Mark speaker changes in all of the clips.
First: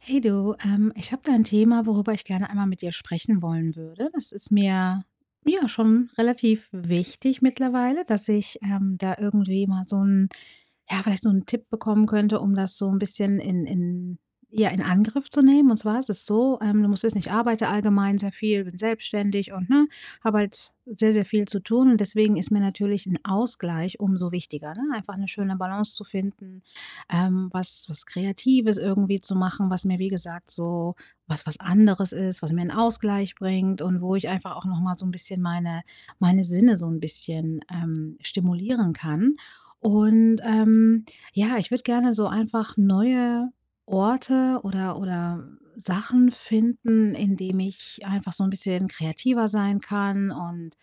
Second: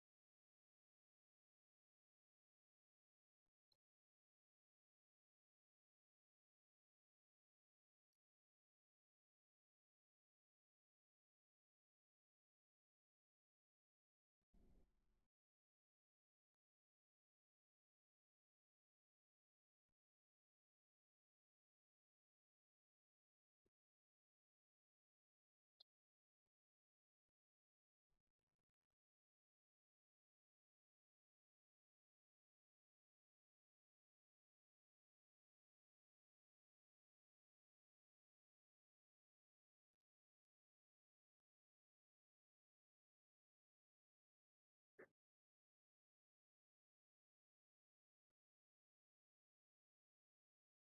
Speaker 1: Hey du, ich habe da ein Thema, worüber ich gerne einmal mit dir sprechen wollen würde. Das ist mir ja schon relativ wichtig mittlerweile, dass ich da irgendwie mal ja, vielleicht so einen Tipp bekommen könnte, um das so ein bisschen ja, in Angriff zu nehmen. Und zwar ist es so, du musst wissen, ich arbeite allgemein sehr viel, bin selbstständig und ne, habe halt sehr, sehr viel zu tun. Und deswegen ist mir natürlich ein Ausgleich umso wichtiger, ne? Einfach eine schöne Balance zu finden, was Kreatives irgendwie zu machen, was mir, wie gesagt, so was anderes ist, was mir einen Ausgleich bringt und wo ich einfach auch noch mal so ein bisschen meine Sinne so ein bisschen stimulieren kann. Und ja, ich würde gerne so einfach neue Orte oder Sachen finden, in dem ich einfach so ein bisschen kreativer sein kann und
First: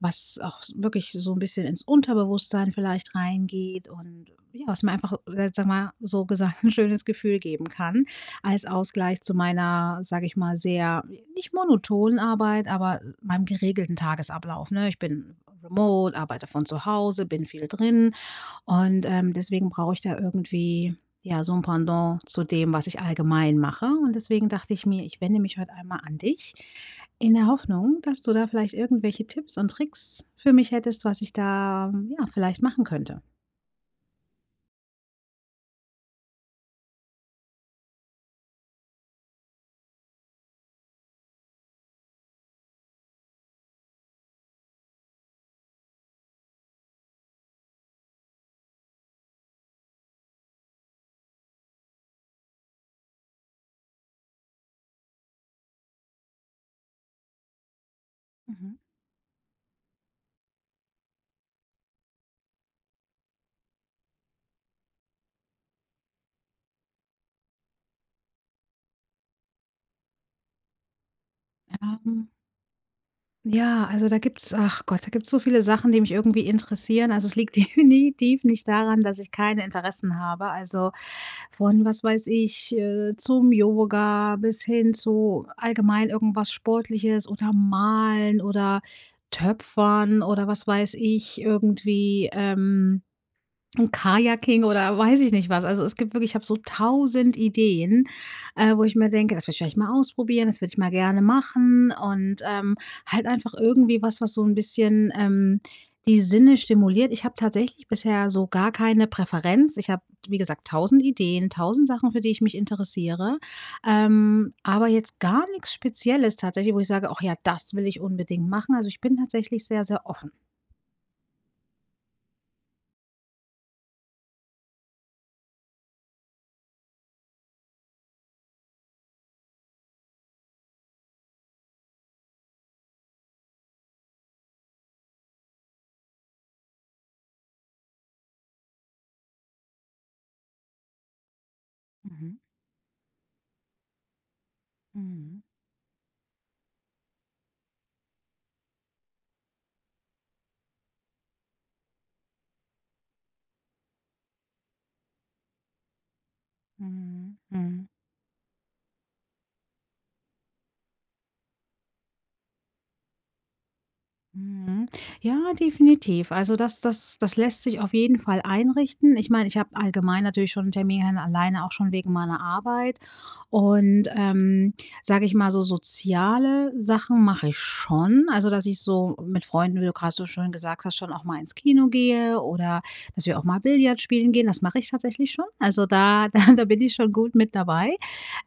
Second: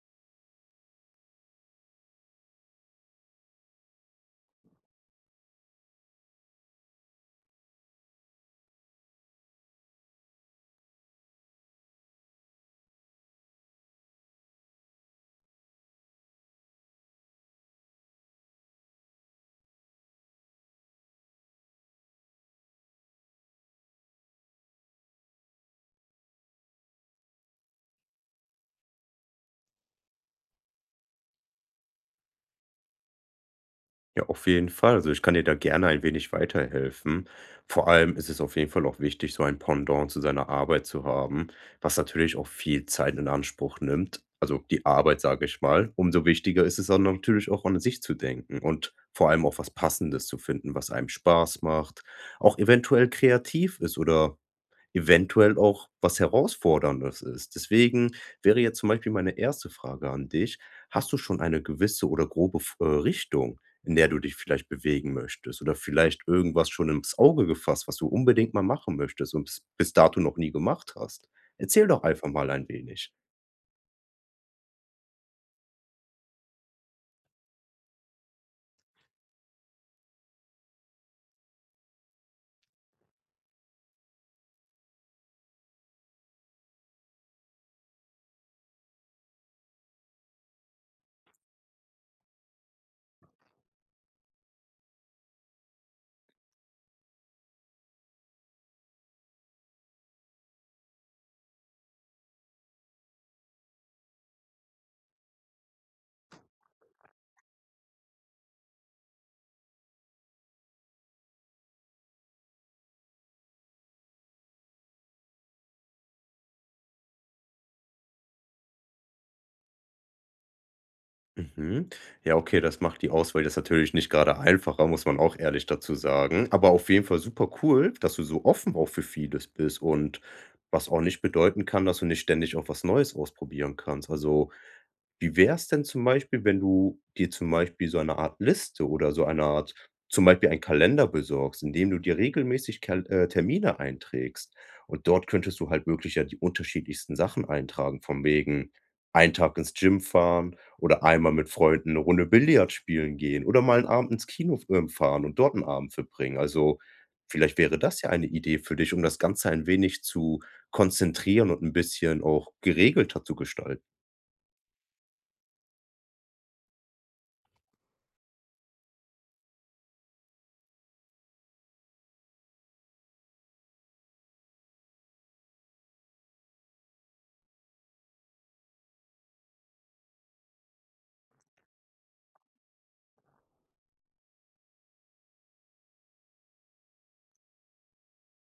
Speaker 1: was auch wirklich so ein bisschen ins Unterbewusstsein vielleicht reingeht und ja, was mir einfach sagen mal, so gesagt, ein schönes Gefühl geben kann als Ausgleich zu meiner, sage ich mal, sehr nicht monotonen Arbeit, aber meinem geregelten Tagesablauf, ne? Ich bin remote, arbeite von zu Hause, bin viel drin und, deswegen brauche ich da irgendwie, ja, so ein Pendant zu dem, was ich allgemein mache. Und deswegen dachte ich mir, ich wende mich heute einmal an dich in der Hoffnung, dass du da vielleicht irgendwelche Tipps und Tricks für mich hättest, was ich da, ja, vielleicht machen könnte.
Speaker 2: Ja, auf jeden Fall. Also, ich kann dir da gerne ein wenig weiterhelfen. Vor allem ist es auf jeden Fall auch wichtig, so ein Pendant zu seiner Arbeit zu haben, was natürlich auch viel Zeit in Anspruch nimmt. Also, die Arbeit, sage ich mal. Umso wichtiger ist es dann natürlich auch an sich zu denken und vor allem auch was Passendes zu finden, was einem Spaß macht, auch eventuell kreativ ist oder eventuell auch was Herausforderndes ist. Deswegen wäre
Speaker 1: Mhm.
Speaker 2: jetzt zum Beispiel meine erste Frage an dich: Hast du schon eine gewisse oder grobe F Richtung, in der du dich vielleicht bewegen möchtest oder vielleicht irgendwas schon ins Auge gefasst, was du unbedingt mal machen möchtest und bis dato noch nie gemacht hast? Erzähl doch
Speaker 1: Ähm
Speaker 2: einfach mal ein wenig.
Speaker 1: Ja, also da gibt's ach Gott, da gibt's so viele Sachen, die mich irgendwie interessieren. Also es liegt definitiv nicht daran, dass ich keine Interessen habe. Also von, was weiß ich, zum Yoga bis hin zu allgemein irgendwas Sportliches oder Malen oder Töpfern oder was weiß ich, irgendwie. Ein Kajaking oder weiß ich nicht was. Also, es gibt wirklich ich habe so tausend Ideen, wo ich mir denke: „Das würde ich vielleicht mal ausprobieren, das würde ich mal gerne machen.“ Und, halt einfach irgendwie was, was so ein bisschen die Sinne stimuliert. Ich habe tatsächlich bisher so gar keine Präferenz. Ich habe, wie gesagt, tausend Ideen, tausend Sachen, für die ich mich interessiere, aber jetzt gar nichts Spezielles tatsächlich, wo ich sage: „Ach ja, das will ich unbedingt machen.“ Also, ich bin tatsächlich sehr, sehr offen.
Speaker 2: Mhm. Ja, okay, das macht die Auswahl jetzt natürlich nicht gerade einfacher, muss man auch ehrlich dazu sagen. Aber auf jeden Fall super cool, dass du so offen auch für vieles bist und was auch nicht bedeuten kann, dass du nicht ständig auch was Neues ausprobieren kannst. Also wie wäre es denn zum Beispiel, wenn du dir zum Beispiel so eine Art Liste oder so eine Art zum Beispiel einen Kalender besorgst, in dem du dir
Speaker 1: Mhm.
Speaker 2: regelmäßig Kal Termine einträgst. Und dort
Speaker 1: Mhm.
Speaker 2: könntest du halt wirklich ja die unterschiedlichsten Sachen eintragen, von wegen einen Tag ins Gym fahren oder einmal mit Freunden eine Runde Billard spielen gehen oder mal einen Abend ins Kino, fahren und dort 'n Abend verbringen. Also,
Speaker 1: Mhm.
Speaker 2: vielleicht wäre
Speaker 1: Mhm.
Speaker 2: das ja eine Idee für dich, um das Ganze ein wenig zu konzentrieren und ein bisschen auch geregelter zu gestalten.
Speaker 1: Mhm. Ja, definitiv. Also das lässt sich auf jeden Fall einrichten. Ich meine, ich habe allgemein natürlich schon Termine alleine auch schon wegen meiner Arbeit und, sage ich mal, so soziale Sachen mache ich schon. Also, dass ich so mit Freunden, wie du gerade so schön gesagt hast, schon auch mal ins Kino gehe oder dass wir auch mal Billard spielen gehen. Das mache ich tatsächlich schon. Also da da bin ich schon gut mit dabei.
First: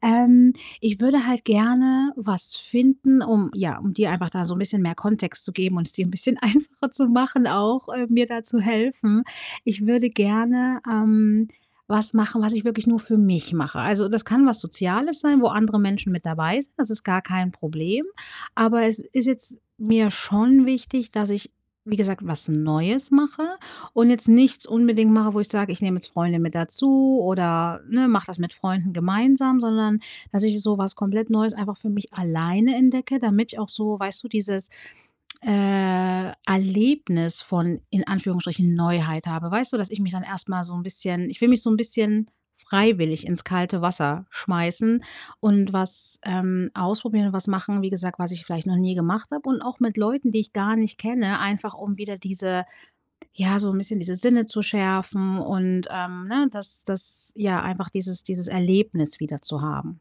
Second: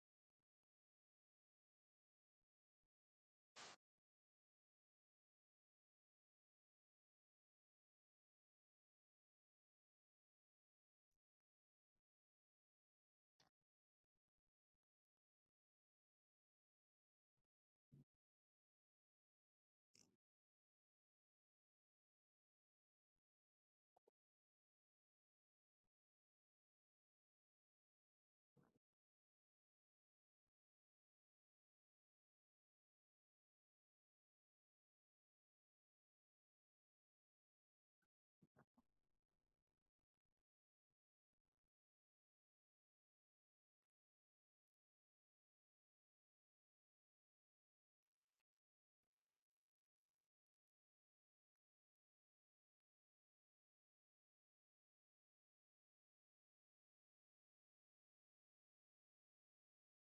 Speaker 1: Ähm, ich würde halt gerne was finden, um ja, um dir einfach da so ein bisschen mehr Kontext zu geben und es dir ein bisschen einfacher zu machen auch, mir da zu helfen. Ich würde gerne was machen, was ich wirklich nur für mich mache. Also, das kann was Soziales sein, wo andere Menschen mit dabei sind, das ist gar kein Problem. Aber es ist jetzt mir schon wichtig, dass ich, wie gesagt, was Neues mache und jetzt nichts unbedingt mache, wo ich sage: „Ich nehme jetzt Freunde mit dazu“ oder, ne, mache das mit Freunden gemeinsam, sondern dass ich so was komplett Neues einfach für mich alleine entdecke, damit ich auch so, weißt du, dieses Erlebnis von in Anführungsstrichen Neuheit habe. Weißt du, dass ich mich dann erstmal so ein bisschen ich will mich so ein bisschen freiwillig ins kalte Wasser schmeißen und was ausprobieren und was machen, wie gesagt, was ich vielleicht noch nie gemacht habe und auch mit Leuten, die ich gar nicht kenne, einfach um wieder diese ja, so ein bisschen diese Sinne zu schärfen und, ne, das ja, einfach dieses Erlebnis wieder zu haben.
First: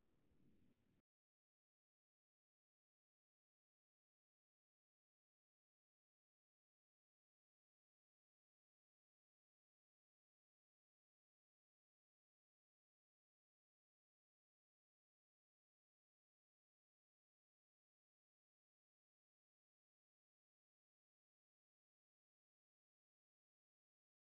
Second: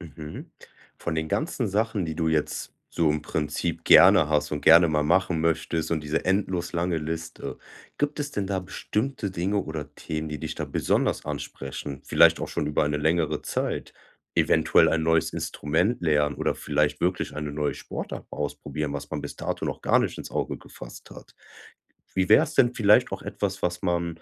Speaker 2: Mhm. Von den ganzen Sachen, die du jetzt so im Prinzip gerne hast und gerne mal machen möchtest und diese endlos lange Liste, gibt es denn da bestimmte Dinge oder Themen, die dich da besonders ansprechen? Vielleicht auch schon über eine längere Zeit? Eventuell ein neues Instrument lernen oder vielleicht wirklich eine neue Sportart mal ausprobieren, was man bis dato noch gar nicht ins Auge gefasst hat? Wie wäre es denn vielleicht auch etwas, was man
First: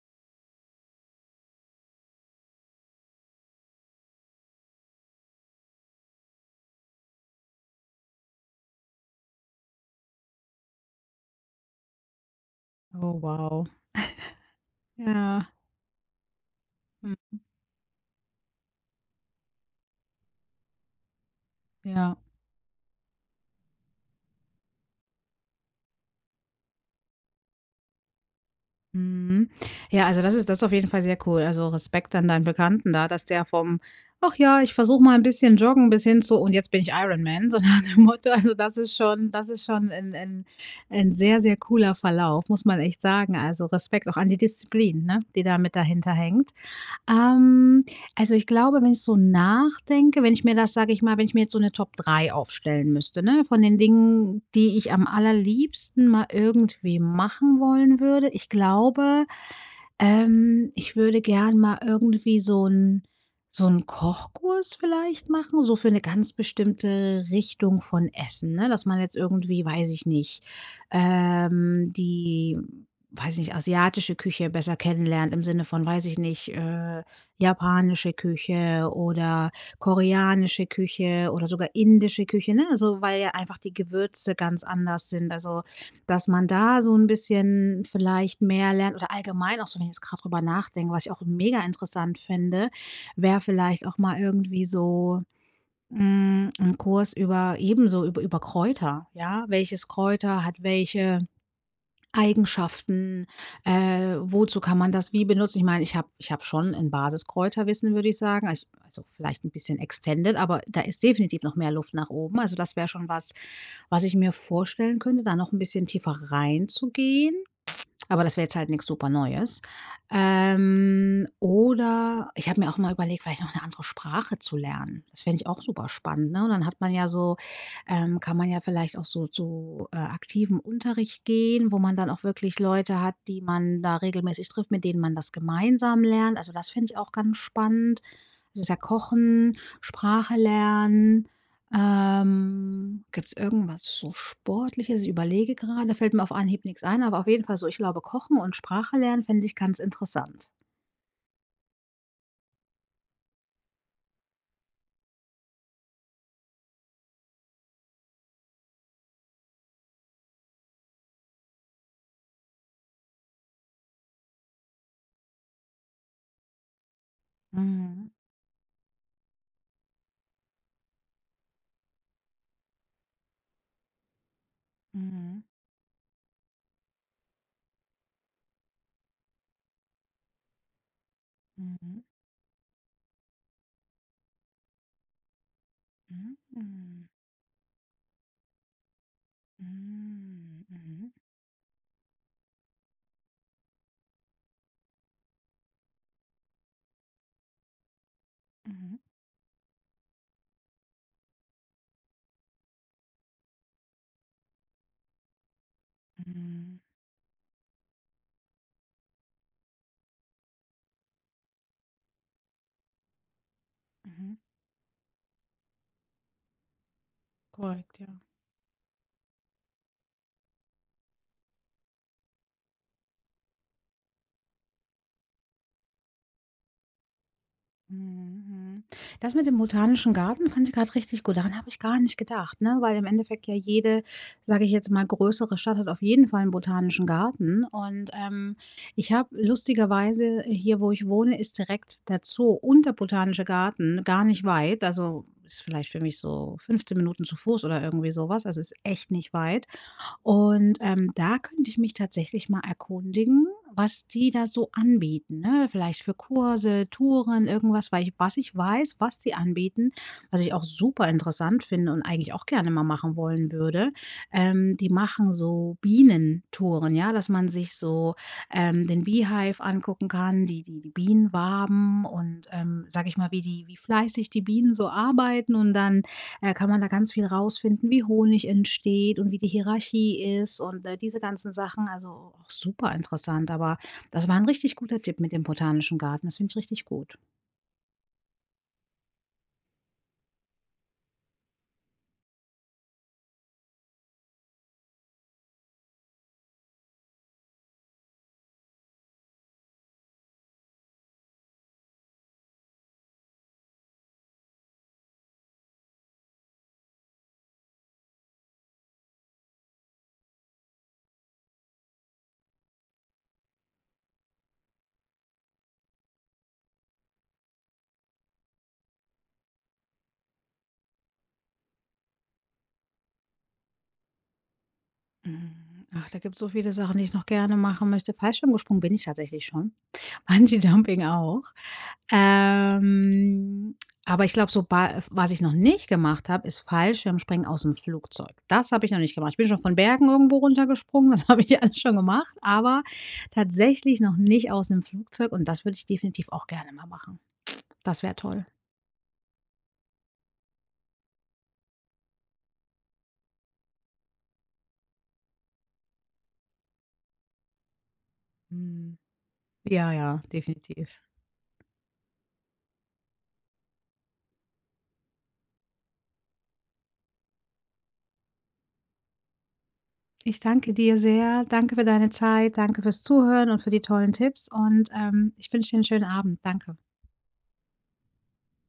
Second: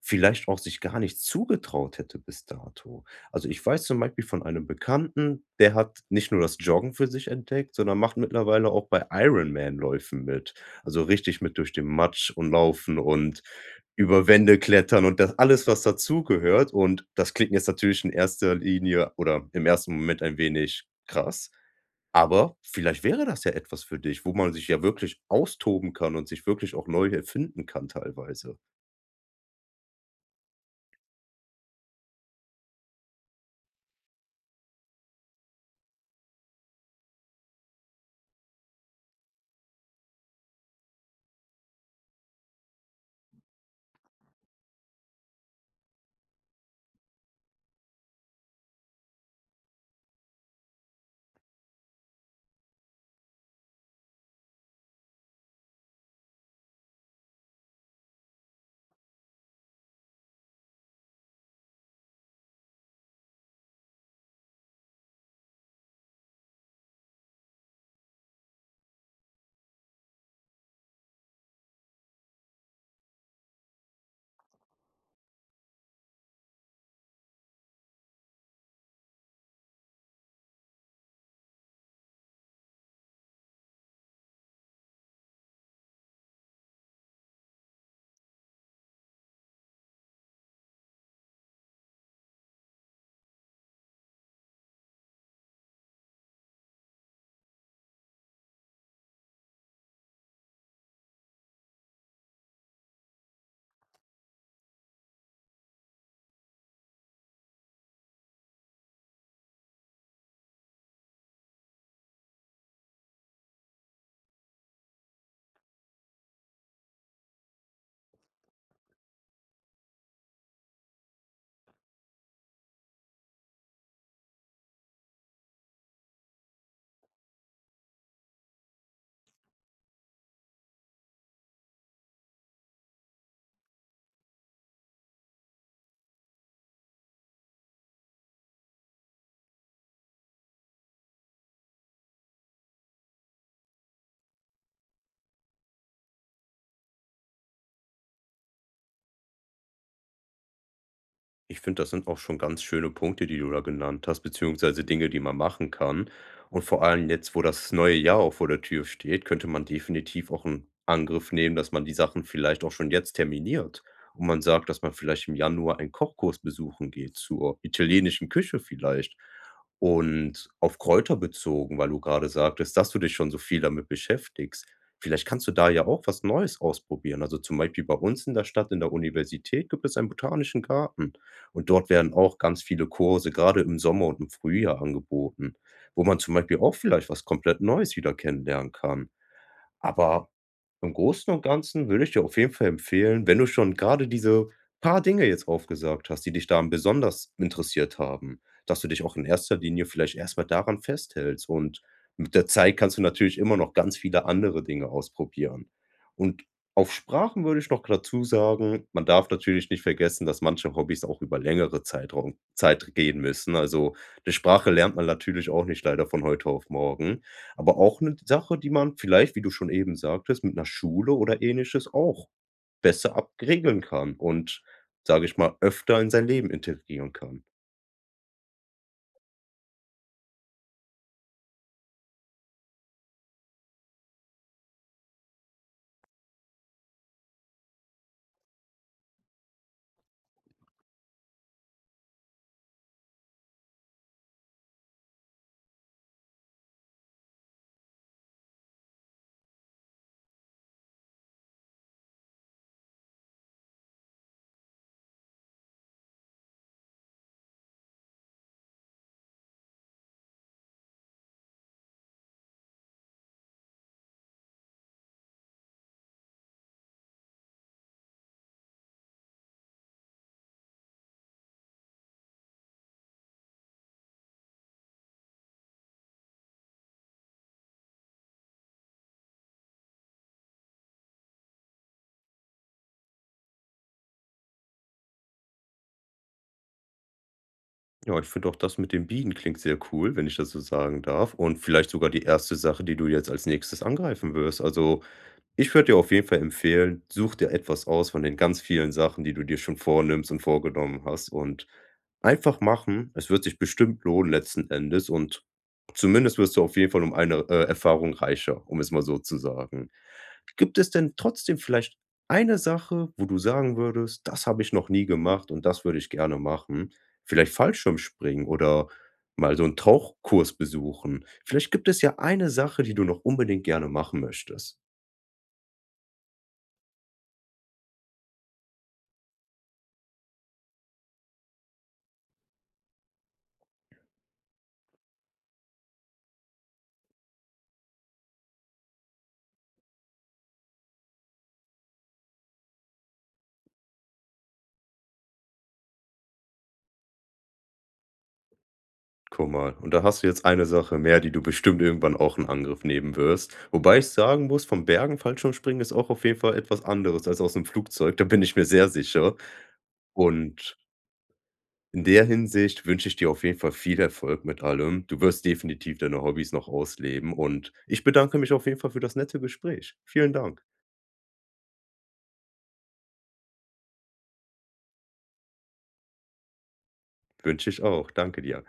Speaker 2: vielleicht auch sich gar nicht zugetraut hätte bis dato? Also, ich weiß zum Beispiel von einem Bekannten, der hat nicht nur das Joggen für sich entdeckt, sondern macht mittlerweile auch bei Ironman-Läufen mit. Also, richtig mit durch den Matsch und Laufen
Speaker 1: Oh,
Speaker 2: und
Speaker 1: wow.
Speaker 2: über Wände klettern und das
Speaker 1: Ja,
Speaker 2: alles, was dazugehört. Und
Speaker 1: hm,
Speaker 2: das klingt jetzt natürlich in erster Linie oder im ersten Moment ein wenig krass.
Speaker 1: ja,
Speaker 2: Aber vielleicht wäre das ja etwas für dich, wo man sich ja wirklich austoben kann und sich wirklich auch neu erfinden kann teilweise.
Speaker 1: mhm. Ja, also das ist, das ist auf jeden Fall sehr cool. Also Respekt an deinen Bekannten da, dass der vom: „Ach ja, ich versuche mal ein bisschen joggen“ bis hin zu: „Und jetzt bin ich Ironman“, so nach Motto. Also das ist schon, das ist schon ein 'n sehr, sehr cooler Verlauf, muss man echt sagen. Also Respekt auch an die Disziplin, ne, die da mit dahinter hängt. Ähm, also, ich glaube, wenn ich so nachdenke, wenn ich mir das, sage ich mal, wenn ich mir jetzt so eine Top 3 aufstellen müsste, ne, von den Dingen, die ich am allerliebsten mal irgendwie machen wollen würde. Ich glaube, ich würde gern mal irgendwie so 'n Kochkurs vielleicht machen, so für 'ne ganz bestimmte Richtung von Essen, ne? Dass man jetzt irgendwie, weiß ich nicht, ähm, die, weiß ich nicht, asiatische Küche besser kennenlernt im Sinne von, weiß ich nicht, japanische Küche oder koreanische Küche oder sogar indische Küche, ne? Also, weil ja einfach die Gewürze ganz anders sind. Also dass man da so ein bisschen vielleicht mehr lernt oder allgemein auch so, wenn ich jetzt gerade drüber nachdenke, was ich auch mega interessant finde, wäre vielleicht auch mal irgendwie so, hm, 'n Kurs über ebenso über über Kräuter, ja? Welches Kräuter hat welche Eigenschaften, wozu kann man das wie benutzen? Ich meine, ich habe schon ein Basiskräuterwissen, würde ich sagen. Also vielleicht ein bisschen extended, aber da ist definitiv noch mehr Luft nach oben. Also das wäre schon was, was ich mir vorstellen könnte, da noch ein bisschen tiefer reinzugehen. Aber das wäre jetzt halt nichts super Neues. Oder ich habe mir auch mal überlegt, vielleicht noch eine andere Sprache zu lernen. Das fände ich auch super spannend, ne? Und dann hat man ja so, kann man ja vielleicht auch so zu aktivem Unterricht gehen, wo man dann auch wirklich Leute hat, die man da regelmäßig trifft, mit denen man das gemeinsam lernt. Also, das fände ich auch ganz spannend. Also, ich sage Kochen, Sprache lernen, gibt es irgendwas so Sportliches? Ich überlege grade, fällt mir auf Anhieb nichts ein, aber auf jeden Fall so, ich glaube, Kochen und Sprache lernen fände ich ganz interessant.
Speaker 2: Ich finde, das sind auch schon ganz schöne Punkte, die du da genannt hast, beziehungsweise Dinge, die man machen kann. Und vor allem jetzt, wo das neue Jahr auch vor der Tür steht, könnte man definitiv auch einen Angriff nehmen, dass man die Sachen vielleicht auch schon jetzt terminiert. Und man sagt, dass man vielleicht im Januar einen Kochkurs besuchen geht, zur
Speaker 1: Mhm.
Speaker 2: italienischen Küche vielleicht. Und auf Kräuter bezogen, weil du gerade sagtest, dass du dich schon so viel damit beschäftigst. Vielleicht
Speaker 1: Mhm.
Speaker 2: kannst du da ja auch was Neues ausprobieren. Also zum Beispiel bei uns in der Stadt, in der Universität, gibt es einen botanischen Garten. Und dort
Speaker 1: Mhm.
Speaker 2: werden auch ganz viele Kurse, gerade im Sommer und im Frühjahr angeboten, wo man zum
Speaker 1: Mhm.
Speaker 2: Beispiel auch
Speaker 1: Mhm.
Speaker 2: vielleicht was komplett Neues wieder kennenlernen kann. Aber
Speaker 1: Mhm.
Speaker 2: im
Speaker 1: Mhm.
Speaker 2: Großen und Ganzen würde ich dir auf jeden Fall empfehlen, wenn du schon gerade diese paar Dinge jetzt aufgesagt hast, die dich daran besonders interessiert haben, dass du
Speaker 1: Mhm.
Speaker 2: dich auch in erster Linie vielleicht erstmal daran festhältst und mit der Zeit kannst du natürlich immer noch ganz viele andere Dinge ausprobieren. Und
Speaker 1: Mhm.
Speaker 2: auf Sprachen würde ich noch dazu sagen, man darf natürlich nicht vergessen, dass manche Hobbys auch über längere Zeit gehen müssen. Also, 'ne
Speaker 1: Mhm.
Speaker 2: Sprache lernt man natürlich auch nicht leider von heute auf morgen. Aber
Speaker 1: Korrekt,
Speaker 2: auch
Speaker 1: ja.
Speaker 2: eine Sache, die man vielleicht, wie du schon eben sagtest, mit einer Schule oder Ähnliches auch besser abregeln kann und, sage ich mal, öfter in sein Leben integrieren kann.
Speaker 1: Mhm. Das mit dem Botanischen Garten fand ich gerade richtig gut. Daran habe ich gar nicht gedacht, ne? Weil im Endeffekt ja jede, sage ich jetzt mal, größere Stadt hat auf jeden Fall einen Botanischen Garten. Und, ich habe lustigerweise hier, wo ich wohne, ist direkt der Zoo und der Botanische Garten gar nicht weit. Also, ist vielleicht für mich so 15 Minuten zu Fuß oder irgendwie sowas. Also, ist echt nicht weit. Und, da könnte ich mich tatsächlich mal erkundigen, was die da so anbieten, ne? Vielleicht für Kurse, Touren, irgendwas, weil ich was ich weiß, was die anbieten, was ich auch super interessant finde und eigentlich auch gerne mal machen wollen würde. Die machen so Bienentouren, ja, dass man sich so, den Beehive angucken kann, die Bienenwaben und, sage ich mal, wie die wie fleißig die Bienen so arbeiten und dann kann man da ganz viel rausfinden, wie Honig entsteht und wie die Hierarchie ist und, diese ganzen Sachen. Also, auch super interessant, aber das war ein richtig guter Tipp mit dem Botanischen Garten. Das finde ich richtig gut.
Speaker 2: Ja, ich finde auch das mit den Bienen klingt sehr cool, wenn ich das so sagen darf und vielleicht sogar die erste Sache, die du jetzt als Nächstes angreifen wirst. Also, ich würde dir auf jeden Fall empfehlen, such dir etwas aus von den ganz vielen Sachen, die du dir schon vornimmst und vorgenommen hast und einfach machen. Es wird sich bestimmt lohnen letzten Endes und zumindest wirst du auf jeden Fall um eine, Erfahrung reicher, um es mal so zu sagen. Gibt es denn trotzdem vielleicht eine Sache, wo du sagen würdest: „Das habe ich noch nie gemacht und das würde ich gerne machen?“ Vielleicht Fallschirmspringen oder mal so einen Tauchkurs besuchen. Vielleicht gibt es ja eine Sache, die du noch unbedingt gerne machen möchtest.
Speaker 1: Mhm. Ach, da gibt es so viele Sachen, die ich noch gerne machen möchte. Fallschirmgesprungen bin ich tatsächlich schon. Bungee Jumping auch. Ähm, aber ich glaube, so ba was ich noch nicht gemacht habe, ist Fallschirmspringen aus dem Flugzeug. Das habe ich noch nicht gemacht. Ich bin schon von Bergen irgendwo runtergesprungen, das habe ich alles schon gemacht, aber tatsächlich noch nicht aus einem Flugzeug und das würde ich definitiv auch gerne mal machen. Das wäre toll.
Speaker 2: Guck mal, und da hast du jetzt eine Sache mehr, die du bestimmt irgendwann auch in Angriff nehmen wirst. Wobei ich sagen muss, vom Bergen Fallschirmspringen ist auch auf jeden Fall etwas anderes als aus dem Flugzeug, da bin ich mir sehr
Speaker 1: Mhm.
Speaker 2: sicher.
Speaker 1: Ja, ja,
Speaker 2: Und
Speaker 1: definitiv.
Speaker 2: in der Hinsicht wünsche ich dir auf jeden Fall viel Erfolg mit allem. Du wirst definitiv deine Hobbys noch ausleben und ich bedanke mich auf jeden Fall für das nette Gespräch. Vielen
Speaker 1: Ich
Speaker 2: Dank.
Speaker 1: danke dir sehr. Danke für deine Zeit. Danke fürs Zuhören und für die tollen Tipps und, ich wünsche dir einen schönen Abend. Danke.
Speaker 2: Wünsche ich auch. Danke dir.